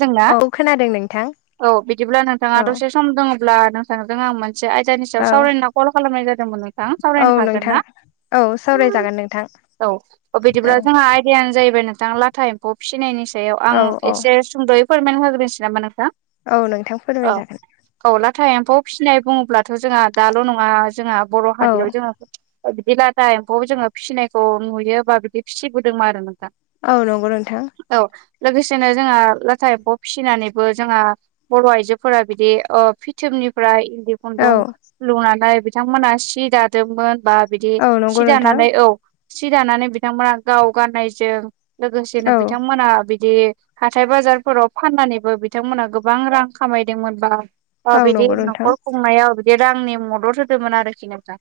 खोनादोंना? औ खोनादों नोंथां औ बिदिब्ला नोंथाङा औ दसे सम दङब्ला नोंथांजों आं मोन मोनसे आयदानि औ सायाव सावरायना कल खालामनाय जादोंमोन नोंथां औ सावरायनो हागोन नोंथां ना? औ सावरायजागोन नोंथां औ औ बिदिब्ला जोंहा आय दायानो जाहैबाय नोंथां लाथा एम्फौ फिसिनायनि सायाव औ आं औ एसे सुंद'यै फोरमान होग्रोनोसै नामा नोंथां औ नोंथां औ फोरमायजागोन औ लाथा एम्फौ फिसिनाय बुङोब्लाथ' जोंहा दाल' नोङा जोंहा बर' औ हारियाव जोङो बिदि लाथा एम्फौ जोङो फिसिनायखौ नुयो बा बिदि फिसिबोदोंमोन आरो नोंथा औ नंगौ नोंथां औ लोगोसेनो जोंहा लाथा एम्फौ फिसिनानैबो जोंहा बर' आइजोफोरा बिदि ओ फिथोबनिफ्राय इन्दि खुन्दुं औ लुनानै बिथांमोना सि दादोंमोन बा बिदि औ नंगौ सि नोंथां दानानै औ सि दानानै बिथांमोना गाव गाननायजों लोगोसेनो औ बिथांमोना बिदि हाथाय बाजारफोराव फाननानैबो बिथांमोनहा गोबां रां खामायदोंमोन बा ओ औ बिदि नंगौ नोंथां न'खर खुंनायाव बिदि रांनि मदद होदोंमोन आरोखि नोंथां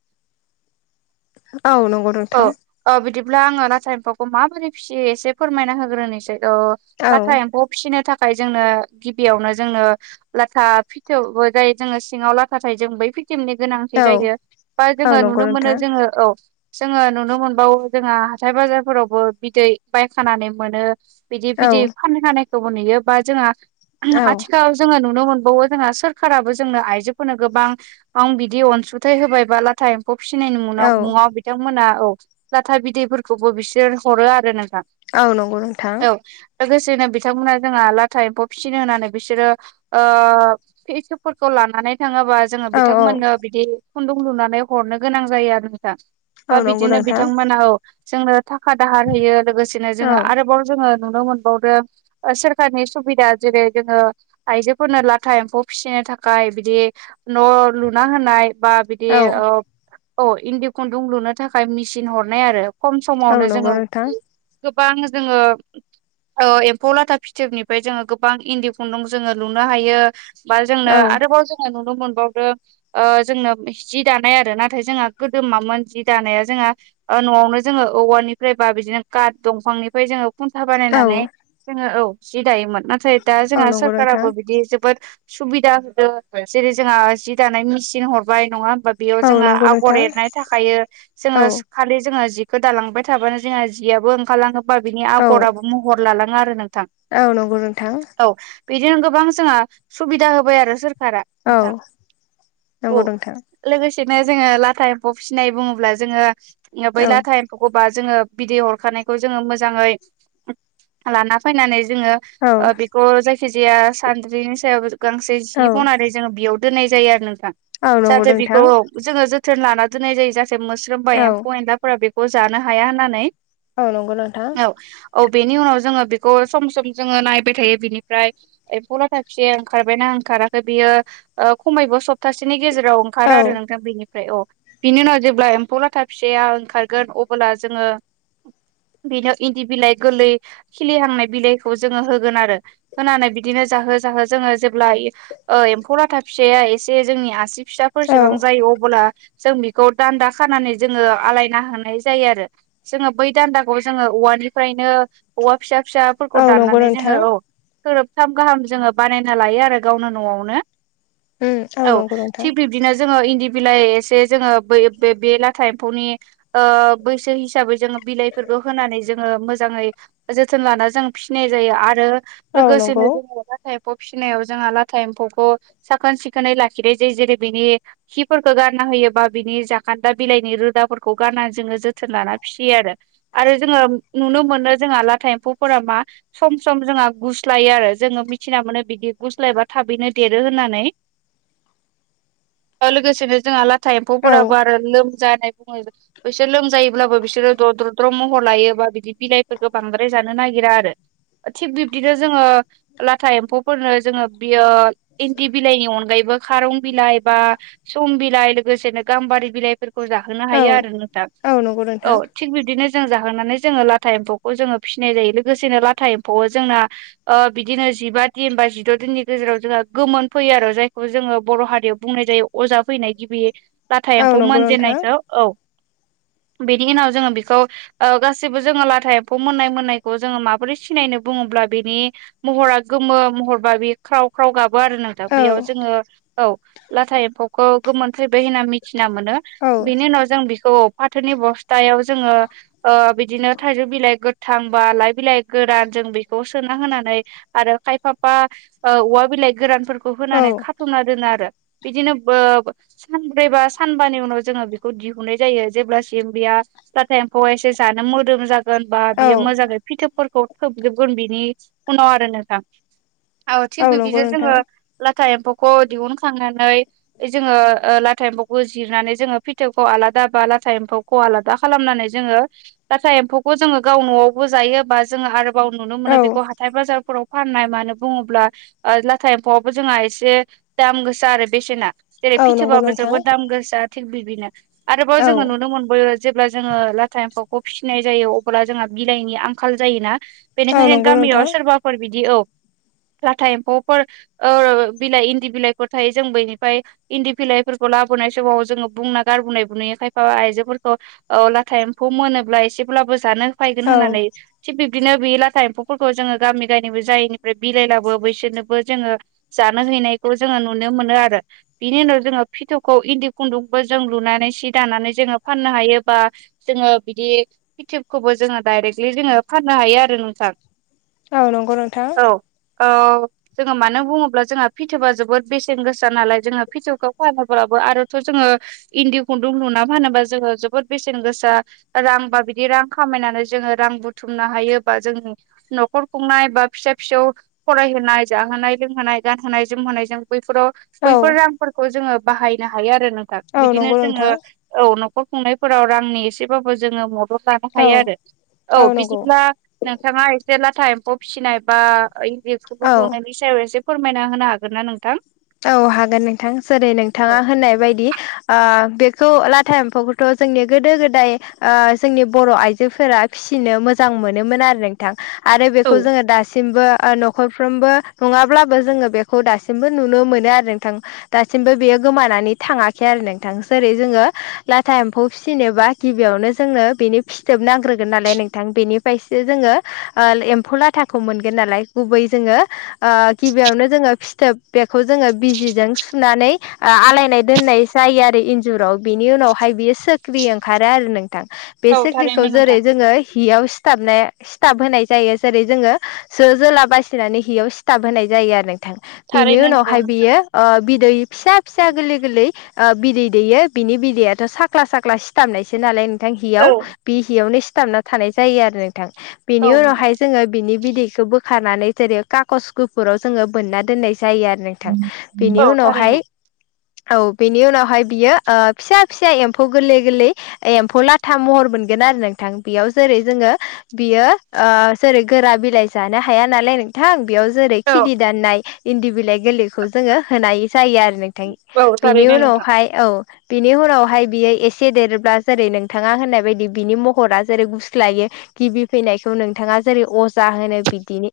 औ नंगौ औ नोंथां ओ बिदिब्ला आङो नाथाय एम्फौखौ माबोरै फिसियो एसे फोरमायना होग्रोनोसै अ औ बाथा एम्फौ फिसिनो थाखाय जोंनो गिबियावनो जोंनो लाथा फिथोबबो जाय जोङो सिङाव लाथा थायो जों बै फिथोबनि गोनां थि औ जायो बा औ जोङो नंगौ नुनो मोनो नोंथां जोङो औ जोङो नुनो मोनबावो जोंहा हाथाय बाजारफोरावबो बिदै बायखानानै मोनो बिदि औ बिदै फानखानायखौबो नुयो बा जोंहा औ औ जोङो नुनो मोनबावो जोंहा सोरखाराबो जोंनो आइजोफोरनो गोबां ओं बिदि अनसुंथाइ होबाय बा लाथा एम्फौ फिसिनायनि औ मुनाव मुंआव बि बिथांमोना औ लाथा बिदैफोरखौबो बिसोर हरो आरो नोंथां औ नंगौ नोंथां औ लोगोसेनो बिथांमोना जोंहा लाथा एम्फौ फिसिनो होनानै बिसोरो ओ फिसोबफोरखौ लानानै थाङोबा जोङो औ औ बिथांमोननो बिदि खुन्दुं लुनानै हरनो गोनां जायो आरो नोंथां बा औ नंगौ बिदिनो नोंथां बिथांमोना औ जोंनो थाखा दाहार होयो लोगोसेनो औ जोङो आरोबाव जोङो नुनो मोनबावदों ओसोरखारनि सुबिदा जेरै जोङो आइजोफोरनो लाथा एम्फौ फिसिनो थाखाय बिदि न' लुना होनाय बा बिदि औ ओब औ इन्दि खुन्दुं लुनो थाखाय मेसिन हरनाय आरो खम औ समावनो नंगौ जोङो नोंथां गोबां जोङो ओ एम्फौ लाथा फिथोबनिफ्राय जोङो गोबां इन्दि खुन्दुं जोङो लुनो हायो बा जोंनो औ आरोबाव जोङो नुनो मोनबावदों ओ जोंनो जि दानाय आरो नाथाय जोंहा गोदोमामोन जि दानाया जोंहा ओ न'आवनो जोङो औवानिफ्राय बा बिदिनो काट दंफांनिफ्राय जोङो खुन्था औ बानायनानै जोङो औ जि दायोमोन नाथाय दा औ जोंहा नंगौ नोंथां सोरखाराबो बिदि जोबोद सुबिदा होदो जेरै जोंहा जि दानाय मेसिन हरबाय नङा होमबा बेयाव औ जोङा नंगौ आगर नोंथां एरनाय थाखायो औ जोङो खालि जोङो जिखौ दालांबाय थाबानो जोंहा जियबो ओंखारलाङो बा बिनि औ आगराबो मह हर लालाङो आरो नोंथां औ नंगौ नोंथां औ बिदिनो गोबां जोंहा सुबिदा होबाय आरो सोरखारा औ नोंथां औ नंगौ नोंथां लोगोसेनो जोङो लाथा एम्फौ फिसिनाय बुङोब्ला जोङो बै औ लाथा फौखौ बा जोङो बिदै हरखानायखौ जोङो मोजाङै लाना फैनानै जोङो औ थ' जायखिजाया सानद्रिनि सायाव गांसे औ जि बनानै जोङो बियाव दोननाय जायो आरो नोंथां औ नंगौ जाहाथे नोंथां बेखौ औ जोङो जोथोन लाना दोननाय जायो जाहाथे मोस्रोम बा औ एम्फौ एनलाफोरा बेख खौ जानो हाया होननानै औ नंगौ नोंथां औ। औ बेनि उनाव जोङो बेखौ सम सम जोङो नायबाय थायो बिनिफ्राय एम्फौ लाथा फिसाया ओंखारबायना ओंखाराखै बियो खमैबो सप्तासेनि गेजेर राव औ ओंखारो आरो नोंथां बेनि फ्राय अ बिनि उनाव जेब्ला एम्फौ लाथा फिसाया ओंखारगोन अबोब्ला जोङो बिनियाव इन्दि बिलाइ गोरलै खिलिहांनाय बिलाइखौ जोङो होगोन आरो। होनानै बिदिनो जाहो जाहो जोङो जेब्ला इयो ओ एम्फौ लाथा फिसाया एसे जोंनि आसि औ फिसाफोरसेबां जायो अबोला जों बेखौ दान्दा खानानै जोङो आलायना होनाय जायो आरो। जोङो बै दान्दाखौ जोङो औवानिफ्रायनो औवा फिसा औ फिसाफोरखौ नंगौ दाननानै नोंथां जोङो औ थोरोबथाम गाहाम जोङो बानायना लायो आरो गावनो न'आवनो उम औ नंगौ नोंथां थिक बिब्दिनो जोङो इन्दि बिलाइ एसे जोङो बै बे लाथा एम्फौनि बैसो हिसाबै जोङो बिलाइफोरखौ होनानै जोङो मोजाङै जोथोन लाना जों फिनाय जायो आरो औ लोगोसेनो नंगौ जेनेबा लाथा एम्फौ फिनायाव जोंहा लाथा एम्फौखौ साखोन सिखोनै लाखिनाय जायो जेरै बेनि खिफोरखौ गारना होयोबा बिनि जाखान्दा बिलाइनि रोदाफोरखौ गाननानै जोङो जोथोन लाना फिसियो आरो। आरो जोङो नुनो मोनो जोंहा लाथा एम्फौफोरा मा सम सम जोंहा गुसु गुस्लायो आरो जोङो मिथिना मोनो बिदि गुस्लायबा थाबैनो देरो होननानै लोगोसेनो जोंहा लाथा औ एम्फौफोराबो आरो लोमजानाय [unintelligible] बिसोर लोमजायोब्लाबो बिसोरो दद्रद्र' महर लायोबा बिदि बिलाइफोरखौ बांद्राय जानो नागिरा आरो। थिग बिब्दिनो जोङो लाथा एम्फौफोरनो जोङो बियो इन्दि बिलाइनि अनगायैबो खारं बिलाइ बा सम बिलाइ लोगोसेनो गाम्बारि बिलाइफोर खौ जाहोनो औ हायो आरो नोंथां औ नंगौ औ नोंथां थि बिदिनो जों जाखांनानै जोङो लाथा एम्फौखौ जोङो फिनाय जायो लोगोसेनो लाथा एम्फौआव जोंना बिदिनो जिबा दिन बा जिद' दिननि गेजेराव जोंहा गोमोन फैयो आरो जायखौ जोङो बर' हारियाव बुंनाय जायो अजा फैनाय गिबि लाथा औ एम्फौ नंगौ नोंथां मोनजेनायखौ औ बेनि उनाव जोङो बेखौ गासिबो जोङो लाथा एम्फौ मोननाय मोननायखौ जोङो माबोरै सिनायनो बुङोब्ला बेनि महरा गोमो महरबा बे ख्राव ख्राव गाबो आरो नोंथां औ बेयाव जोङो औ लाथा एम्फौखौ गोमोन फैबाय होनना मिथिना मोनो औ बेनि उनाव जों बेखौ फाथोनि बस्थायाव जोङो बिदिनो थाइजौ बिलाइ गोथां बा लाइ बिलाइ गोरान जों बेखौ सोना होनानै आरो खायफाफा औवा बिलाइ गोरानफोरखौ होनानै खाथुमना दोनो आरो। बिदिनो बो सानब्रैबा सानबानि उनाव जोङो बेखौ दिहुनाय जायो जेब्लासिम बेया लाथा एम्फौआ एसे जानो मोदोम जा गोनबा औ औ बियो मोजाङै फिथोबफोरखौ थोबजोबगोन बिनि उनाव आरो नोंथां। औ थिग नंगौ बिदिनो जोङो नोंथां लाथा एम्फौखौ दिहुनखांनानै जोङो लाथा एम्फौखौ जिरनानै जोङो फिथौखौ आलादा बा लाथा एम्फौ ख आलादा खालामनानै जोङो लाथा एम्फौखौ जोङो गाव न'आवबो जायोबा जोङो आरो बाव नुनो औ मोनो बेखौ हाथाय बाजारफोराव फाननाय मानो बुङोब्ला ओ लाथा एम्फौआवबो जोंहा एसे दाम गोसा आरो बेसेना। जेरै औ नंगौ फिथोबाबो नोंथां जोबोद दाम गोसा थिग बिदिनो आरोबाव औ जोङो नुनो मोनबो जेब्ला जोङो लाथा एम्फौखौ फिसिनाय जायो अब्ला जोंहा बिलाइनि आंखाल जायोना औ बेनिखायनो नंगौ गामियाव नोंथां सोरबाफोर बिदि औ लाथा एम्फौफोर औ बिलाइ इन्दि बिलाइफोर थायो जों बैनिफाय इन्दि बिलाइफोरखौ लाबोनाय समाव जोङो बुंना गारबोनायबो नुयो खायफा आइजोफोरखौ औ लाथा एम्फौ मोनोब्ला एसेब्लाबो जानो फायगोन औ होननानै थिग बिब्दिनो बे लाथा एम्फौफोरखौ जोङो गामि गामिबो जायैनिफ्राय बिलाइलाबो बैसोरनोबो जोङो जानो हैनायखौ जोङो नुनो मोनो आरो बिनि उनाव जोङो फिथौखौ इन्दि खुन्दुंबो जों लुनानै सि दानानै जोङो फाननो हायो बा जोङो बिदि फिथोबखौबो जोङो डाइरेक्टलि जोङो फाननो हायो आरो नोंथां औ नोंगौ नोंथां औ जोङो मानो बुङोब्ला जोंहा फिथोबआ जोबोद बेसेन गोसा नालाय जोङो फिथौखौ फानोब्लाबो आरोथ' जोङो इन्दि खुन्दुं लुना फानोबा जोङो जोबोद बेसेन गोसा रां बा बिदि रां खामायनानै जोङो रां बुथुमनो हायोबा जोंनि नख नखर खुंनाय बा फिसा फिसौ फरायहोनाय जाहोनाय लोंहोनाय गानहोनाय जोमहोनायजों बैफोराव औ बैफोर रांफोरखौ जोङो बाहायनो हायो आरो नोंथां औ बिदिनो नंगौ जोङो नोंथां औ न'खर खुंनायफोराव रांनि एसेबाबो जोङो मद दद लानो औ हायो आरो औ बिदिब्ला नोंथाङा लाथा एम्फौ फिसिनाय बा इन्दि खुन्दुं औ लुनायनि सायाव एसे फोरमायना होनो हागोन ना नोंथां? औ हागोन नोंथां जेरै नोंथाङा औ होननाय बायदि आ बेखौ लाथा एम्फौ थ' जोंनि गोदो गोदाय ओ जोंनि बर' आइजोफोरा फिसिनो मोजां मोनोमोन आरो थां आरो औ बेखौ जोङो दासिमबो ओ न'खरफ्रोमबो नङाब्लाबो जोङो बेखौ दासिमबो नुनो मोनो आरो नोंथां दासिमबो बेयो गोमानानै थाङाखै आरो नोंथां जेरै जोङो लाथा एम्फौ फिसिनोबा गिबियावनो जोंनो बेनि फिथ खिथोब नांग्रोगोन नालाय नोंथां बेनिफ्रायसो जोङो ओ एम्फौ लाथाखौ मोनगोन नालाय गुबै जोङो ओ गिबियावनो जोङो फिथोब बेखौ जोङो बिजिजों सुनानै आ आलायनाय दोननाय जायो आरो इन्जुराव बिनि उनावहाय बियो सोख्रि ओंखारो आरो नोंथां बे औ सिख्रिखौ थारैनो नोंथां जेरै जोङो हियाव सिथाबनाय सिथाब होनाय जायो जेरै जोङो जो जोला बासिनानै हियाव सिथाब होनाय जायो आरो नोंथां बेनि थारैनो नंगौ उनावहाय नोंथां। बियो ओ बिदै फिसा फिसा गोरलै गोरलै ओ बिदै दैयो बिनि बिदैयाथ' साख्ला साख्ला सिथाबनायसो नालाय नोंथां हियाव औ बे हियावनो सिथाबना थानाय जायो आरो नोंथां बेनि औ नोंथां उनावहाय जोङो बिनि बिदैखौ बोखारनानै जेरै काकस गुफुराव जोङो बोनना दोननाय जा जायो आरो नोंथां औ बेनि थारैनो उनावहाय औ बेनि उनावहाय बियो ओ फिसा फिसा एम्फौ गोरलै गोरलै एम्फौ लाथा महर मोनगोन आरो नोंथां बेयाव जेरै जोङो बियो ओ जेरै गोरा बिलाइ जानो हाया नालाय नो थां बेयाव जेरै औ खिलि दाननाय इन्दि बिलाइ गोरै खौ जोङो होनाय जायो आरो नोंथां औ बेनि थारैनो नोंथां। उनावहाय औ बिनि उनावहाय बियो एसे देरोब्ला जेरै नोंथाङा होननाय बायदि बिनि महरा जेरै गुस्लायो गिबि फैनायखौ नोंथाङा जेरै अजा होनो बिदिनि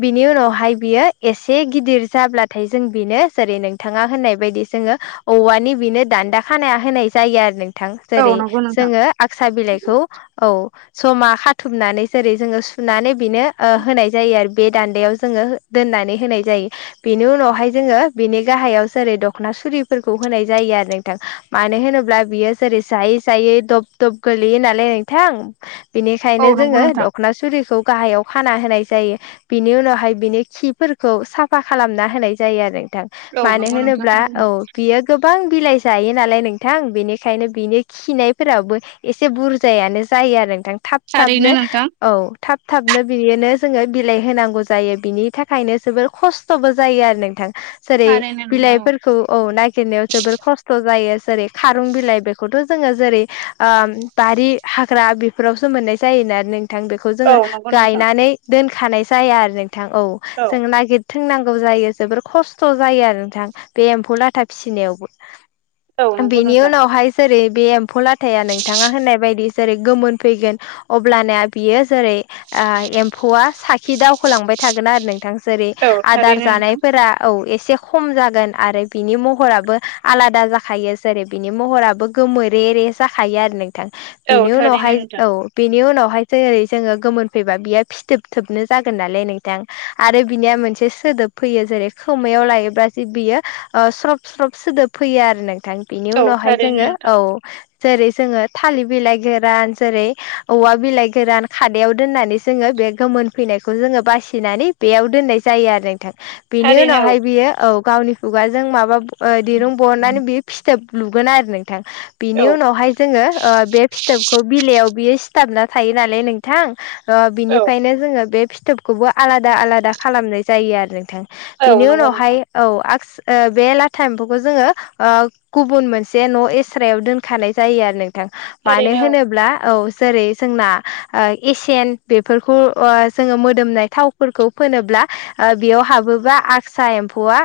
बिनि उनावहाय बियो एसे गिदिर जाब्लाथाय जों बिनो जेरै नोंथाङा होननाय बायदि जोङो औवानि बिनो दान्दा खानाया होनाय जायो आरो नोंथां औ जेरै नंगौ नोंथां जोङो आकसा बिलाइखौ औ जमा खाथुमनानै जेरै जोङो सुनानै बेनो ओ होनाय जायो आरो बे दान्दायाव जोङो दोननानै होनाय जायो। बेनि उनावहाय जोङो बिनि गाहायाव जेरै दखना सुरिफोरखौ होनाय जायो आरो नोंथां मानो होनोब्ला बियो जेरै जायै जायै दब दब गोलैयो नालाय नोंथां औ बिनिखायनो नंगौ जोङो नोंथां। दख'ना सुरिखौ गाहायाव खाना होनाय जायो बिनि उनावहाय बिनि खिफोरखौ साफ फा खालामना होनाय जायो आरो नोंथां औ मानो नंगौ नोंथां होनोब्ला थारैनो औ बियो गोबां बिलाइ जायो नालाय नोंथां बेनिखायनो बिनि खिनायफोराबो एसे बुरजायानो जायो आरो नोंथां थाब थारैनो थाबनो नोंथां। औ थाब थाबनो बिदिनो जोङो बिलाइ होनांगौ जायो बिनि थाखायनो जोबोर खस्थ'बो जायो आरो नोंथां जेरै थारैनो नोंथां बिलाइफोरखौ औ नागिरनायाव जोबोर खस्थ' जायो जेरै खारुं बिलाइ बेखौथ' जोङो जेरै बारि हाग्रा बेफोरावसो मोननाय जायोना आरो नोंथां बेखौ जों औ नंगौ नोंथां गायनानै दोनखानाय जाया आरो नोंथां औ जों नागिर थिंनांगौ जायो जोबोर खस्थ' जायो आरो नोंथां बे एम्फौ लाथा फिसिनायावबो औ नंगौ बिनि नोंथां उनावहाय जेरै बे एम्फौ लाथाया नोंथाङा होननाय बायदि जेरै गोमोन फैगोन अब्लाना बियो जेरै एम्फौआ साखि दावखोलांबाय थागोन आरो नों थां जेरै औ आदार थारैनो नोंथां जानायफोरा औ एसे खम जागोन आरो बिनि महराबो आलादा जाखायो जेरै बिनि महराबो गोमोरे रे जाखायो आरो नोंथां औ बिनि थारैनो उनावहाय नोंथां औ बिनि उनावहाय जै जोङो गोमोन फैबा बियो फि फिथोब थोबनो जागोन नालाय नोंथां आरो बिनिया मोनसे एसे सोदोब फैयो जेरै खोमायाव लायोब्ला ज बियो स्रब स्रब सोदोब फैयो आरो नोंथां बिनि औ उनावहाय थारैनो जोङो नोंथां औ जेरै जोङो थालिर बिलाइ गोरान जेरै औवा बिलाइ गोरान खादायाव दोननानै जोङो बे गोमोन फैनायखौ जोङो बासिनानै बेयाव दोननाय जायो आरो नोंथां बेनि थारैनो उनावहाय बियो औ गावनि खुगाजों माबा दिरुं बहनानै बेयो फिथोब लुगोन आरो नोंथां औ बिनि उनावहाय जोङो बे फिथोबखौ बिलाइयाव बियो सिथाबना थायो नालाय नोंथां औ बिनिफ्रायनो जोङो बे फिथोबखौबो आलादा आलादा खालामनाय जायो आरो नोंथां औ औ बिनि नंगौ नोंथां उनावहाय औ आ बे लाथा एम्फौखौ जोङो गुबुन मोनसे न' एस्रायाव दोनखानाय जायो आरो नोंथां मानो थारैनो होनोब्ला औ जेरै जोंना एसियेन बेफोरखौ जोङो मोदोमनाय थावफोरखौ फोनोब्ला बेयाव हाबोबा आगसा एम्फौआ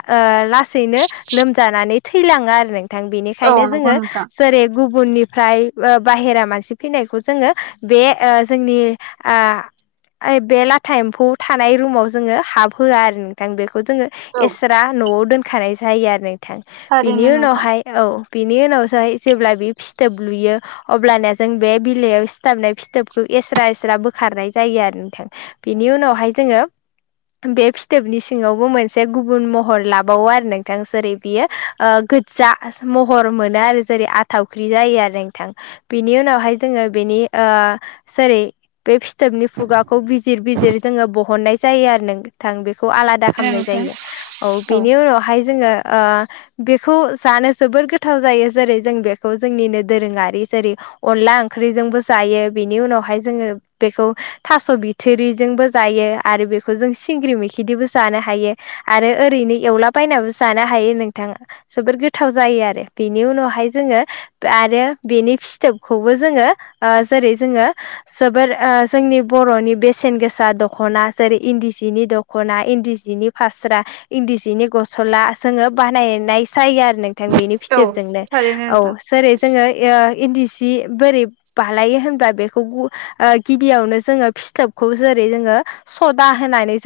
लासैनो लोमजानानै थैलाङो आरो नोंथां औ बेनिखायनो औ नंगौ जोङो नोंथां जेरै गुबुननिफ्राय बाहेरा मानसि फैनायखौ जोङो बे जोंनि आ बे लाथा एम्फौ थानाय रुमाव जोङो हाबहोआ आरो नोंथां बेखौ जोङो औ एस्रा न'आव दोनखानाय जायो आरो नोंथां बिनि थारैनो नोंथां। उनावहाय औ बिनि उनावसो जेब्ला बे फिथोब लुयो अब्लाना जों बे बिलाइयाव सिथाबनाय फिथोबखौ एस्रा एस्रा बोखारनाय जायो आरो नोंथां बिनि उनावहाय जोङो बे फिथोबनि सिङावबो मोनसे गुबुन महर लाबावो आरो नोंथां जेरै बियो ओ जा महर मोनो आरो जेरै आथावख्रि जायो आरो नोंथां बेनि उनावहाय जोङो बेनि ओ जेरै बे फिथोबनि खुगाखौ बिजिर बिजिर जोङो बहननाय जायो आरो नोंथां बेखौ आलादा खालामनाय नोंथां जायो औ बेनि उनावहाय जोङो बेखौ जानो जोबोर गोथाव जायो जेरै जों बेखौ जोंनिनो दोरोङारि जेरै अनला ओंख्रिजोंबो जायो बिनि उनावहाय जोङो बेखौ थास' बिथुरिजोंबो जायो आरो बेखौ जों सिंग्रि मैखिदबो जानो हायो आरो ओरैनो एवला बायनाबो जानो हायो नोंथाङा जोबोर गोथाव जायो आरो बेनि उनावहाय जोङो आरो बेनि फिथोबखौबो जोङो जेरै जोङो जोबोोर जोंनि बर'नि बेसेन गोसा दख'ना जेरै इन्दि सिनि दख'ना इन्दि जिनि फास्रा इन्दि सिनि गस्ला जोङो बानायनाय जायो आरो न नथ बेनि औ फिथोबजोंनो थारैनो औ नोंथां। जेरै जोङो इन्दि सि बोरै बालायो होनबा बेखौ गिबियावनो जोङो फिथोबखौ जेरै जोङो सदा होनानै जों